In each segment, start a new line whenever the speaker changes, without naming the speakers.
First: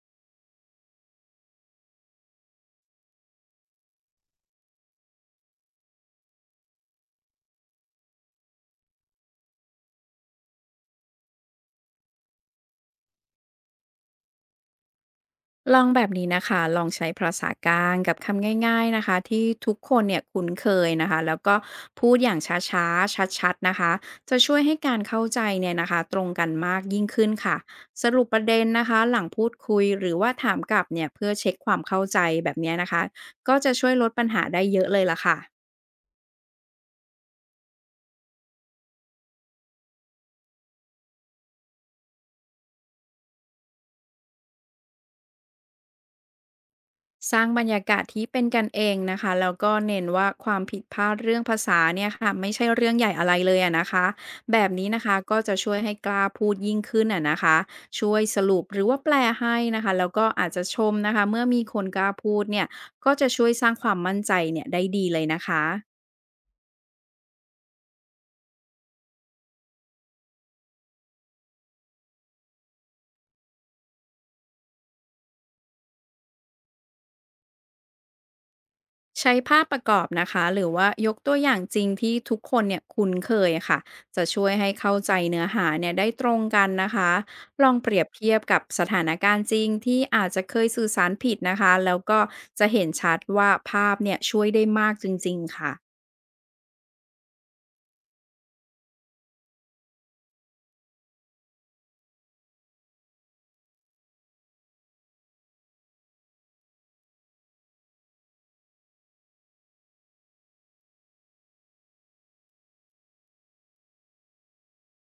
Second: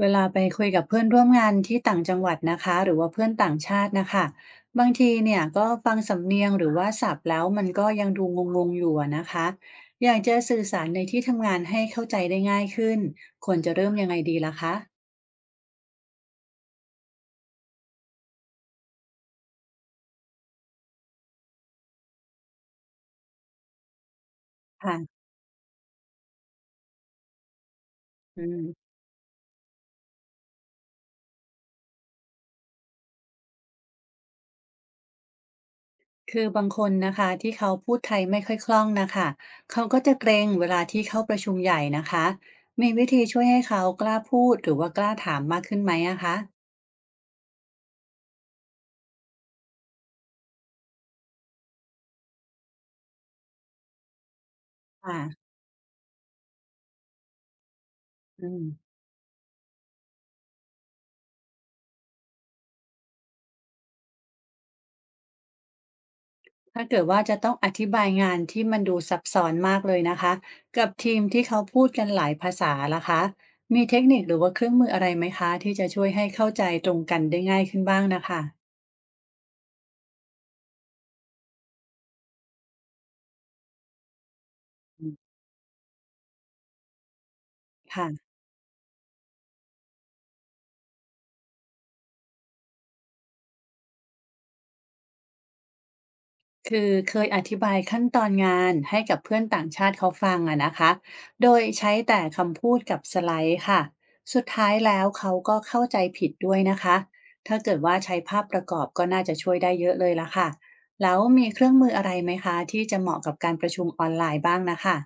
เวลาไปคุยกับเพื่อนร่วมงานที่ต่างจังหวัดนะคะหรือว่าเพื่อนต่างชาตินะคะบางทีเนี่ยก็ฟังสำเนียงหรือว่าศัพท์แล้วมันก็ยังดูงงๆอยู่อะนะคะอยากจะสื่อสารในที่ทำงานให้เข้าใจได้ง่ายขึ้นควรจะเริ่มยังไงดีล่ะคะ
ลองแบบนี้นะคะลองใช้ภาษากลางกับคำง่ายๆนะคะที่ทุกคนเนี่ยคุ้นเคยนะคะแล้วก็พูดอย่างช้าๆชัดๆนะคะจะช่วยให้กา
ค่ะ
รเข้าใจเนี่ยนะคะตรงกันมากยิ่งขึ้นค่ะสรุปป
อื
ระเด็นนะ
ม
คะหลังพูดคุยหรือว่าถามกลับเนี่ยเพื่อเช็คความเข้าใจแบบเนี้ยนะคะก็จะช่วยลดปัญหาได้เยอะเลยล่ะค่ะ
คือบางคนนะคะที่เขาพูดไทยไม่ค่อยคล่องนะคะเขาก็จะเกรงเวลาที่เข้าประชุมใหญ่นะคะมีวิธีช่วยให้เขากล้าพูดหรือว่ากล้าถามมากขึ้นไหมอะคะ
สร้างบรรยากาศที่เป็นกันเองนะคะแล้วก็เน้นว่าความผิดพลาดเรื่องภาษาเนี่ยค่ะไม่ใช่เรื่องใหญ่อะไรเลยอะนะคะแบบนี้นะคะก็
ค่ะ
จะช่วยให้กล้าพูดยิ่งขึ้นอะนะคะช่วยส
อื
รุปหรือ
ม
ว่าแปลให้นะคะแล้วก็อาจจะชมนะคะเมื่อมีคนกล้าพูดเนี่ยก็จะช่วยสร้างความมั่นใจเนี่ยได้ดีเลยนะคะ
ถ้าเกิดว่าจะต้องอธิบายงานที่มันดูซับซ้อนมากเลยนะคะกับทีมที่เขาพูดกันหลายภาษาล่ะคะมีเทคนิคหรือว่าเครื่องมืออะไรไหมคะที่จะช่วยให้เข้าใจตรงกันได้ง่ายขึ้นบ้างนะคะ
ใช้ภาพประกอบนะคะหรือว่ายกตัวอย่างจริงที่ทุกคนเนี่ยคุ้นเคยค่ะจะช่วยให้เข้า
อื
ใจ
ม
เนื้อหาเนี่ยได้ตรงกันนะคะลองเปรียบ
ค่ะ
เทียบกับสถานการณ์จริงที่อาจจะเคยสื่อสารผิดนะคะแล้วก็จะเห็นชัดว่าภาพเนี่ยช่วยได้มากจริงๆค่ะ
คือเคยอธิบายขั้นตอนงานให้กับเพื่อนต่างชาติเขาฟังอะนะคะโดยใช้แต่คำพูดกับสไลด์ค่ะ สุดท้ายแล้วเขาก็เข้าใจผิดด้วยนะคะ ถ้าเกิดว่าใช้ภาพประกอบก็น่าจะช่วยได้เยอะเลยละค่ะ แล้วมีเครื่องมืออะไรไหมคะที่จะเหมาะกับการประชุมออนไลน์บ้างนะคะ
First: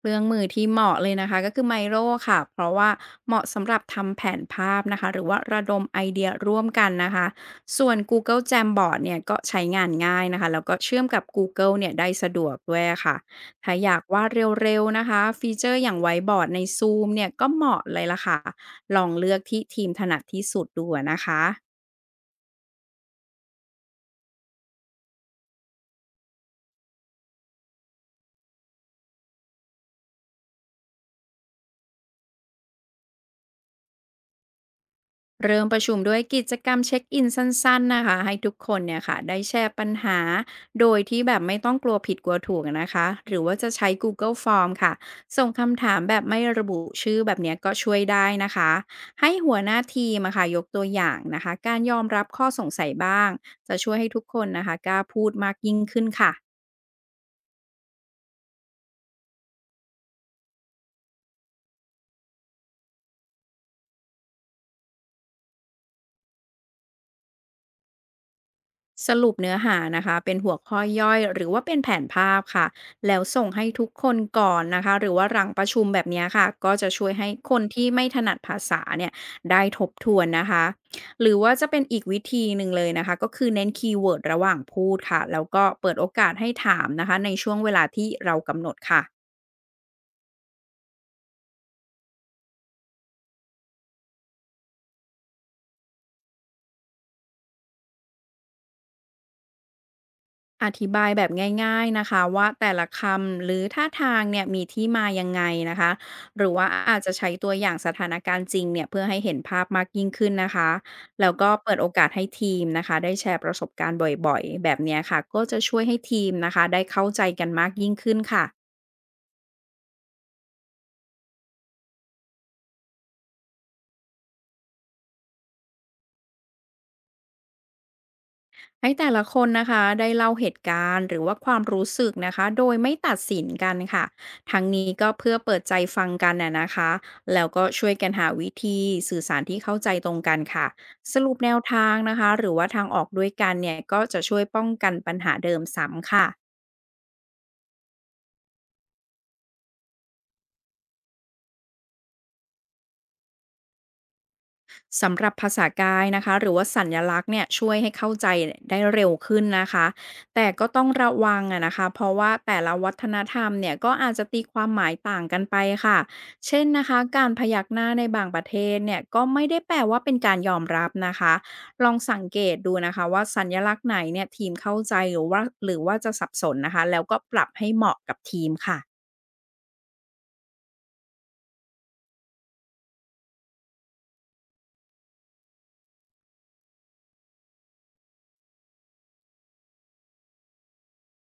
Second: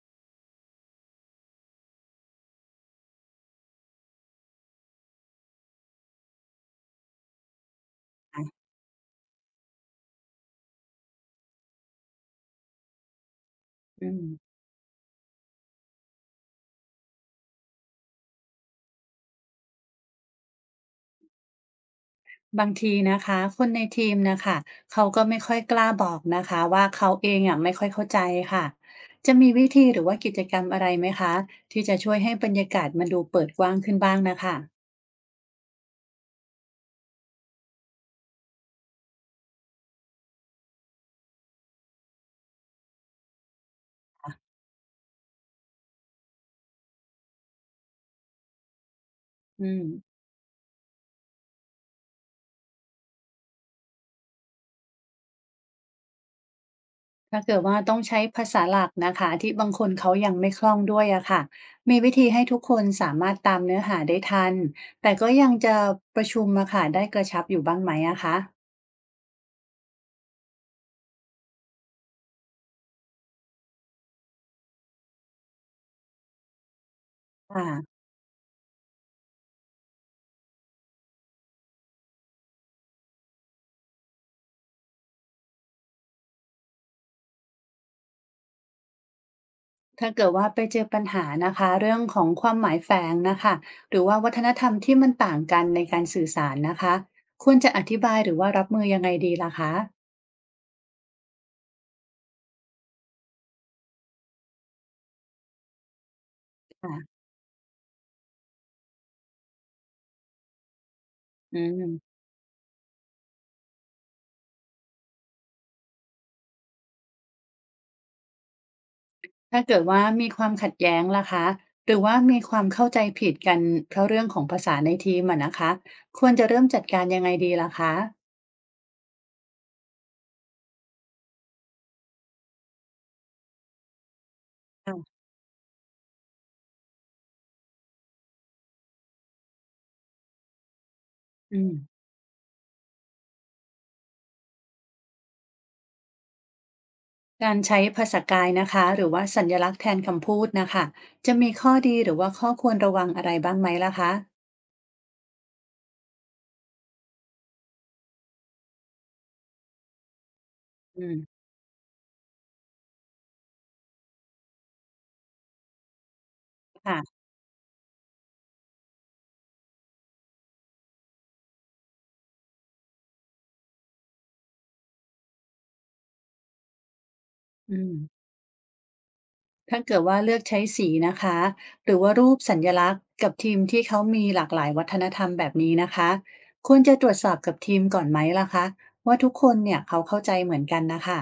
เครื่องมือที่เหมาะเลยนะคะก็คือ Miro ค่ะเพราะว่าเหมาะสำหรับทำแผนภาพนะคะหรือว่าระดมไอเดียร่วมกันนะคะส่วน Google
อ่ะ
Jamboard เนี่ยก็ใช้งานง่ายนะคะแล้วก็เชื่อมกับ Google เนี่ยได้สะดวกด้วยค่ะถ้าอยาก
อื
วา
ม
ดเร็วๆนะคะฟีเจอร์อย่างไวบอร์ดใน Zoom เนี่ยก็เหมาะเลยล่ะค่ะลองเลือกที่ทีมถนัดที่สุดดูอะนะคะ
บางทีนะคะคนในทีมนะคะเขาก็ไม่ค่อยกล้าบอกนะคะว่าเขาเองอะไม่ค่อยเข้าใจค่ะจะมีวิธีหรือว่ากิจกรรมอะไรไหมคะที่จะช่วยให้บรรยากาศมันดูเปิดกว้างขึ้นบ้างนะคะ
เริ่มประชุมด้วยกิจกรรมเช็คอินสั้นๆนะคะให้ทุกคนเนี่ยค่ะได้แชร์ปัญหาโดยที่แบบไม่ต้องกลัวผิดกลัวถูกนะคะหรือว่าจะใช้ Google Form ค่ะส่งคำถามแบบไม่ระบุชื่อแบบเนี้ยก็ช่วยได้นะคะให้หัว
อื
หน้า
ม
ทีมอะค่ะยกตัวอย่างนะคะการยอมรับข้อสงสัยบ้างจะช่วยให้ทุกคนนะคะกล้าพูดมากยิ่งขึ้นค่ะ
ถ้าเกิดว่าต้องใช้ภาษาหลักนะคะที่บางคนเขายังไม่คล่องด้วยอะค่ะมีวิธีให้ทุกคนสามารถตามเนื้อหาได้ทันแต่ก็ยังจะประชุมอะค่ะได้กระชับอยู่บ้างไหมอะคะ
สรุปเนื้อหานะคะเป็นหัวข้อย่อยหรือว่าเป็นแผนภาพค่ะแล้วส่งให้ทุกคนก่อนนะคะหรือว่าหลังประชุมแบบเนี้ยค่ะก็จะช่วยให้คนที่
ค่ะ
ไม่ถนัดภาษาเนี่ยได้ทบทวนนะคะหรือว่าจะเป็นอีกวิธีหนึ่งเลยนะคะก็คือเน้นคีย์เวิร์ดระหว่างพูดค่ะแล้วก็เปิดโอกาสให้ถามนะคะในช่วงเวลาที่เรากำหนดค่ะ
ถ้าเกิดว่าไปเจอปัญหานะคะเรื่องของความหมายแฝงนะคะหรือว่าวัฒนธรรมที่มันต่างกันในการสื่อสารนะคะควรจะอธิบายหรือว่ารับมือยังไงดีล่ะคะ
อธิบายแบบง่ายๆนะคะว่าแต่ละคำหรือท่าทางเนี่ยมีที่มายังไงนะคะหรือว่า
ค่ะ
อาจจะใช้ตัวอย่างสถานการณ์จริงเนี่ยเพื่อให้เห็นภาพมากยิ่งขึ้นนะคะแล้วก็
อื
เปิดโอกาส
ม
ให้ทีมนะคะได้แชร์ประสบการณ์บ่อยๆแบบเนี้ยค่ะก็จะช่วยให้ทีมนะคะได้เข้าใจกันมากยิ่งขึ้นค่ะ
ถ้าเกิดว่ามีความขัดแย้งล่ะคะหรือว่ามีความเข้าใจผิดกันเพราะเรื่องของภาษาในทีมอะนะคะควรจะเริ่มจัดการยังไงดีล่ะคะ
ให้แต่ละคนนะคะได้เล่าเหตุการณ์หรือว่าความรู้สึกนะคะโดยไม่ตัดสินกันค่ะทั้งนี้ก็เพื่อเปิดใจฟังกันนะนะคะแล้วก็ช่วยกันหาวิธีสื่อสารที่เข้าใจตรงกันค่ะสรุปแน
อื
ว
ม
ทางนะคะหรือว่าทางออกด้วยกันเนี่ยก็จะช่วยป้องกันปัญหาเดิมซ้ำค่ะ
การใช้ภาษากายนะคะหรือว่าสัญลักษณ์แทนคำพูดนะคะจะมีข้อดีหรือว่าข้อควรระวังอะไรบ้างไหมล่ะคะ
สำหรับภาษากายนะคะหรือว่าสัญลักษณ์เนี่ยช่วยให้เข้าใจได้เร็วขึ้นนะคะแต่ก็ต้อง
อื
ระ
ม
วังอะนะคะเพราะว่าแต่ละวัฒนธรรมเนี่ยก็อาจจะตีความหมายต่างกันไปค่ะเช่นนะคะ
ค่ะ
การพยักหน้าในบางประเทศเนี่ยก็ไม่ได้แปลว่าเป็นการยอมรับนะคะลองสังเกตดูนะคะว่าสัญลักษณ์ไหนเนี่ยทีมเข้าใจหรือว่าจะสับสนนะคะแล้วก็ปรับให้
อื
เหมาะกับ
ม
ทีมค่ะ
ถ้าเกิดว่าเลือกใช้สีนะคะหรือว่ารูปสัญลักษณ์กับทีมที่เขามีหลากหลายวัฒนธรรมแบบนี้นะคะควรจะตรวจสอบกับทีมก่อนไหมล่ะคะว่าทุกคนเนี่ยเขาเข้าใจเหมือนกันนะคะ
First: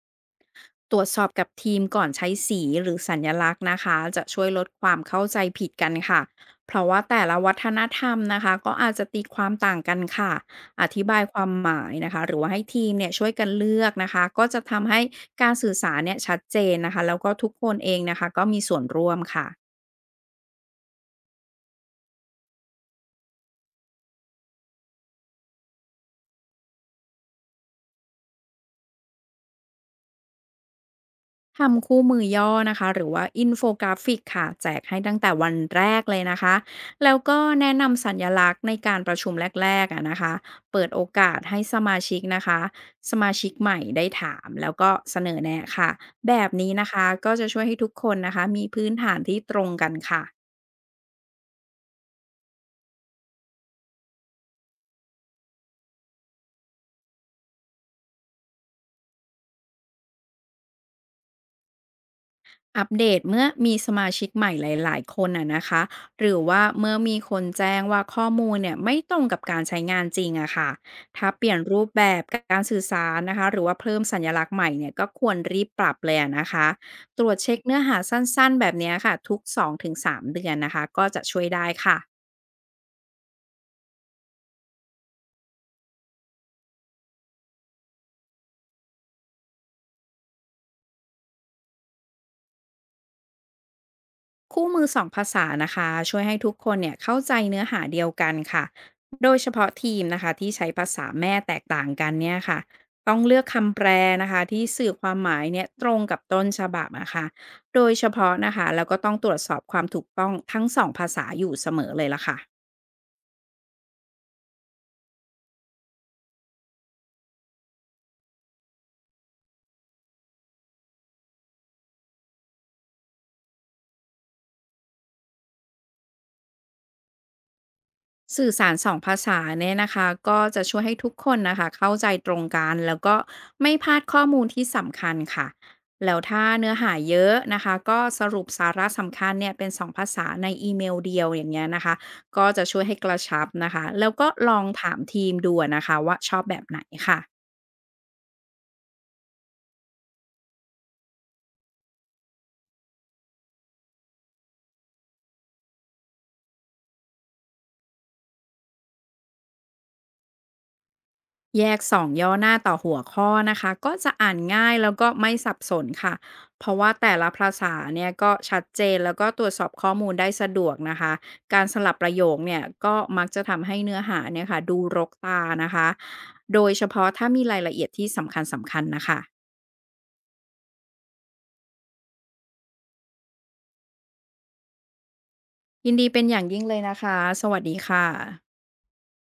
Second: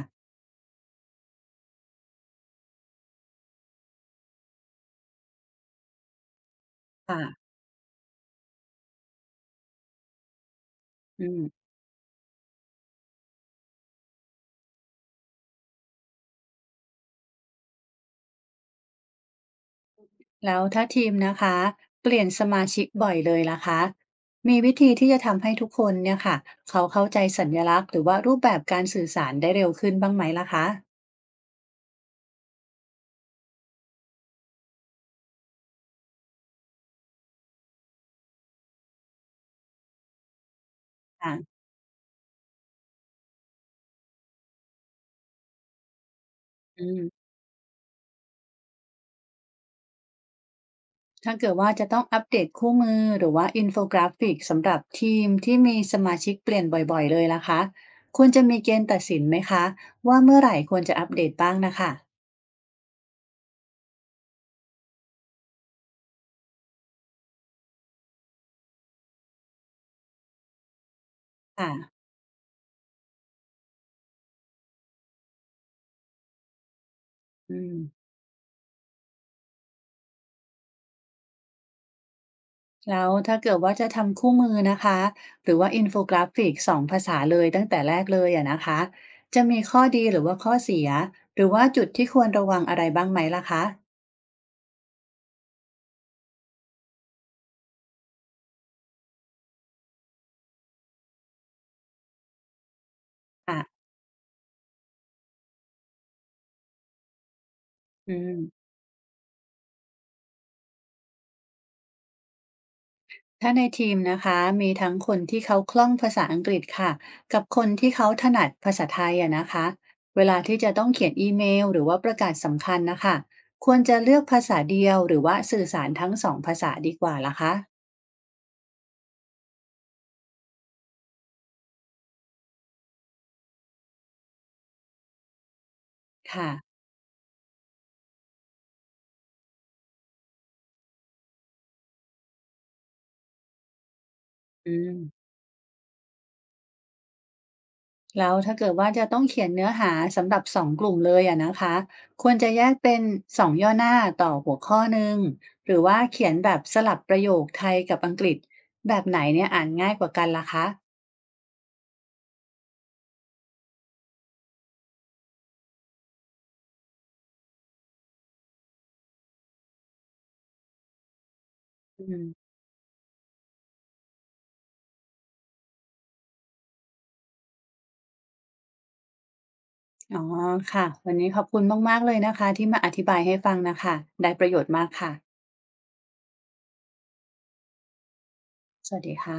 ตรวจสอบกับทีมก่อนใช้สีหรือสัญลักษณ์นะคะจะช่วยลดความเข้าใจผิดกันค่ะเพราะว่าแต่ละ
ค่ะ
วัฒนธรรมนะคะก็อาจจะตีความต่างกันค่ะอธิบาย
อื
ความ
ม
หมายนะคะหรือว่าให้ทีมเนี่ยช่วยกันเลือกนะคะก็จะทำให้การสื่อสารเนี่ยชัดเจนนะคะแล้วก็ทุกคนเองนะคะก็มีส่วนร่วมค่ะ
แล้วถ้าทีมนะคะเปลี่ยนสมาชิกบ่อยเลยล่ะคะมีวิธีที่จะทำให้ทุกคนเนี่ยค่ะเขาเข้าใจสัญลักษณ์หรือว่ารูปแบบการสื่อสารได้เร็วขึ้นบ้างไหมล่ะคะ
ทำคู่มือย่อนะคะหรือว่าอินโฟกราฟิกค่ะแจกให้ตั้งแต่วันแรกเลยนะคะแล้วก็แนะนำสัญลักษณ์ในการประชุมแรกๆอะนะคะเปิดโอกาส
อ่ะ
ให้สมาชิกนะคะสมาชิกใหม่ได้ถามแล้วก็เสนอแนะค่ะแบบนี้
อื
นะคะ
ม
ก็จะช่วยให้ทุกคนนะคะมีพื้นฐานที่ตรงกันค่ะ
ถ้าเกิดว่าจะต้องอัปเดตคู่มือหรือว่าอินโฟกราฟิกสำหรับทีมที่มีสมาชิกเปลี่ยนบ่อยๆเลยล่ะคะควรจะมีเกณฑ์ตัดสินไหมคะว่าเมื่อไหร่ควรจะอัปเดตบ้างนะคะ
อัปเดตเมื่อมีสมาชิกใหม่หลายๆคนอะนะคะหรือว่าเมื่อมีคนแจ้งว่าข้อมูลเนี่ยไม่ตรงกับการใช้งานจริงอะค่ะถ้าเปลี่ยนรูป
ค่ะ
แบบการสื่อสารนะคะหรือว่าเพิ่มสัญลักษณ์ใหม่เนี่ยก็ควรรีบปรับเลยอะนะคะตรวจ
อื
เช็ค
ม
เนื้อหาสั้นๆแบบเนี้ยค่ะทุก2-3เดือนนะคะก็จะช่วยได้ค่ะ
แล้วถ้าเกิดว่าจะทำคู่มือนะคะหรือว่าอินโฟกราฟิกสองภาษาเลยตั้งแต่แรกเลยอะนะคะจะมีข้อดีหรือว่าข้อเสียหรือว่าจุดที่ควรระวังอะไรบ้างไหมล่ะคะ
คู่มือสองภาษานะคะช่วยให้ทุกคนเนี่ยเข้าใจเนื้อหาเดียวกันค่ะโดยเฉพาะทีมนะคะที่ใช้ภาษาแม่แตกต่างกันเนี่ยค่ะต้องเลือก
อ่ะ
คำแปลนะคะที่สื่อความหมายเนี่ยตรงกับต้นฉบับนะคะโดยเฉ
อื
พาะนะคะ
ม
แล้วก็ต้องตรวจสอบความถูกต้องทั้งสองภาษาอยู่เสมอเลยละค่ะ
ถ้าในทีมนะคะมีทั้งคนที่เขาคล่องภาษาอังกฤษค่ะกับคนที่เขาถนัดภาษาไทยอะนะคะเวลาที่จะต้องเขียนอีเมลหรือว่าประกาศสำคัญนะคะควรจะเลือกภาษาเดียวหรือว่าสื่อสารทั้งสองภาษาดีกว่าล่ะคะ
สื่อสาร2ภาษาเนี่ยนะคะก็จะช่วยให้ทุกคนนะคะเข้าใจตรงกันแล้วก็ไม่พลาดข้อมูลที่สำคัญค่ะแล้วถ้า
ค่ะ
เนื้อหาเยอะนะคะก็สรุปสาระสำคัญเนี่ยเป็น2ภาษาในอีเมลเดียวอย่างเงี้ยนะคะก็จะช่วยให้กระชับนะคะแล้วก็ลอง
อื
ถา
ม
มทีมดูนะคะว่าชอบแบบไหนค่ะ
แล้วถ้าเกิดว่าจะต้องเขียนเนื้อหาสำหรับสองกลุ่มเลยอะนะคะควรจะแยกเป็นสองย่อหน้าต่อหัวข้อหนึ่งหรือว่าเขียนแบบสลับประโยคไทยกับอังกฤษแบบไหนเนี่ยอ่านง่ายกว่ากันล่ะคะ
แยก2ย่อหน้าต่อหัวข้อนะคะก็จะอ่านง่ายแล้วก็ไม่สับสนค่ะเพราะว่าแต่ละภาษาเนี่ยก็ชัดเจนแล้วก็ตรวจสอบข้อมูลได้สะดวกนะคะการสลับ
อื
ประโยค
ม
เนี่ยก็มักจะทำให้เนื้อหาเนี่ยค่ะดูรกตานะคะโดยเฉพาะถ้ามีรายละเอียดที่สำคัญสำคัญนะคะ
อ๋อค่ะวันนี้ขอบคุณมากๆเลยนะคะที่มาอธิบายให้ฟังนะค่ะได้ประโยชน์มากค่ะ
ยินดีเป็นอย่างยิ่งเลยนะคะสวัสดีค่ะ
สวัสดีค่ะ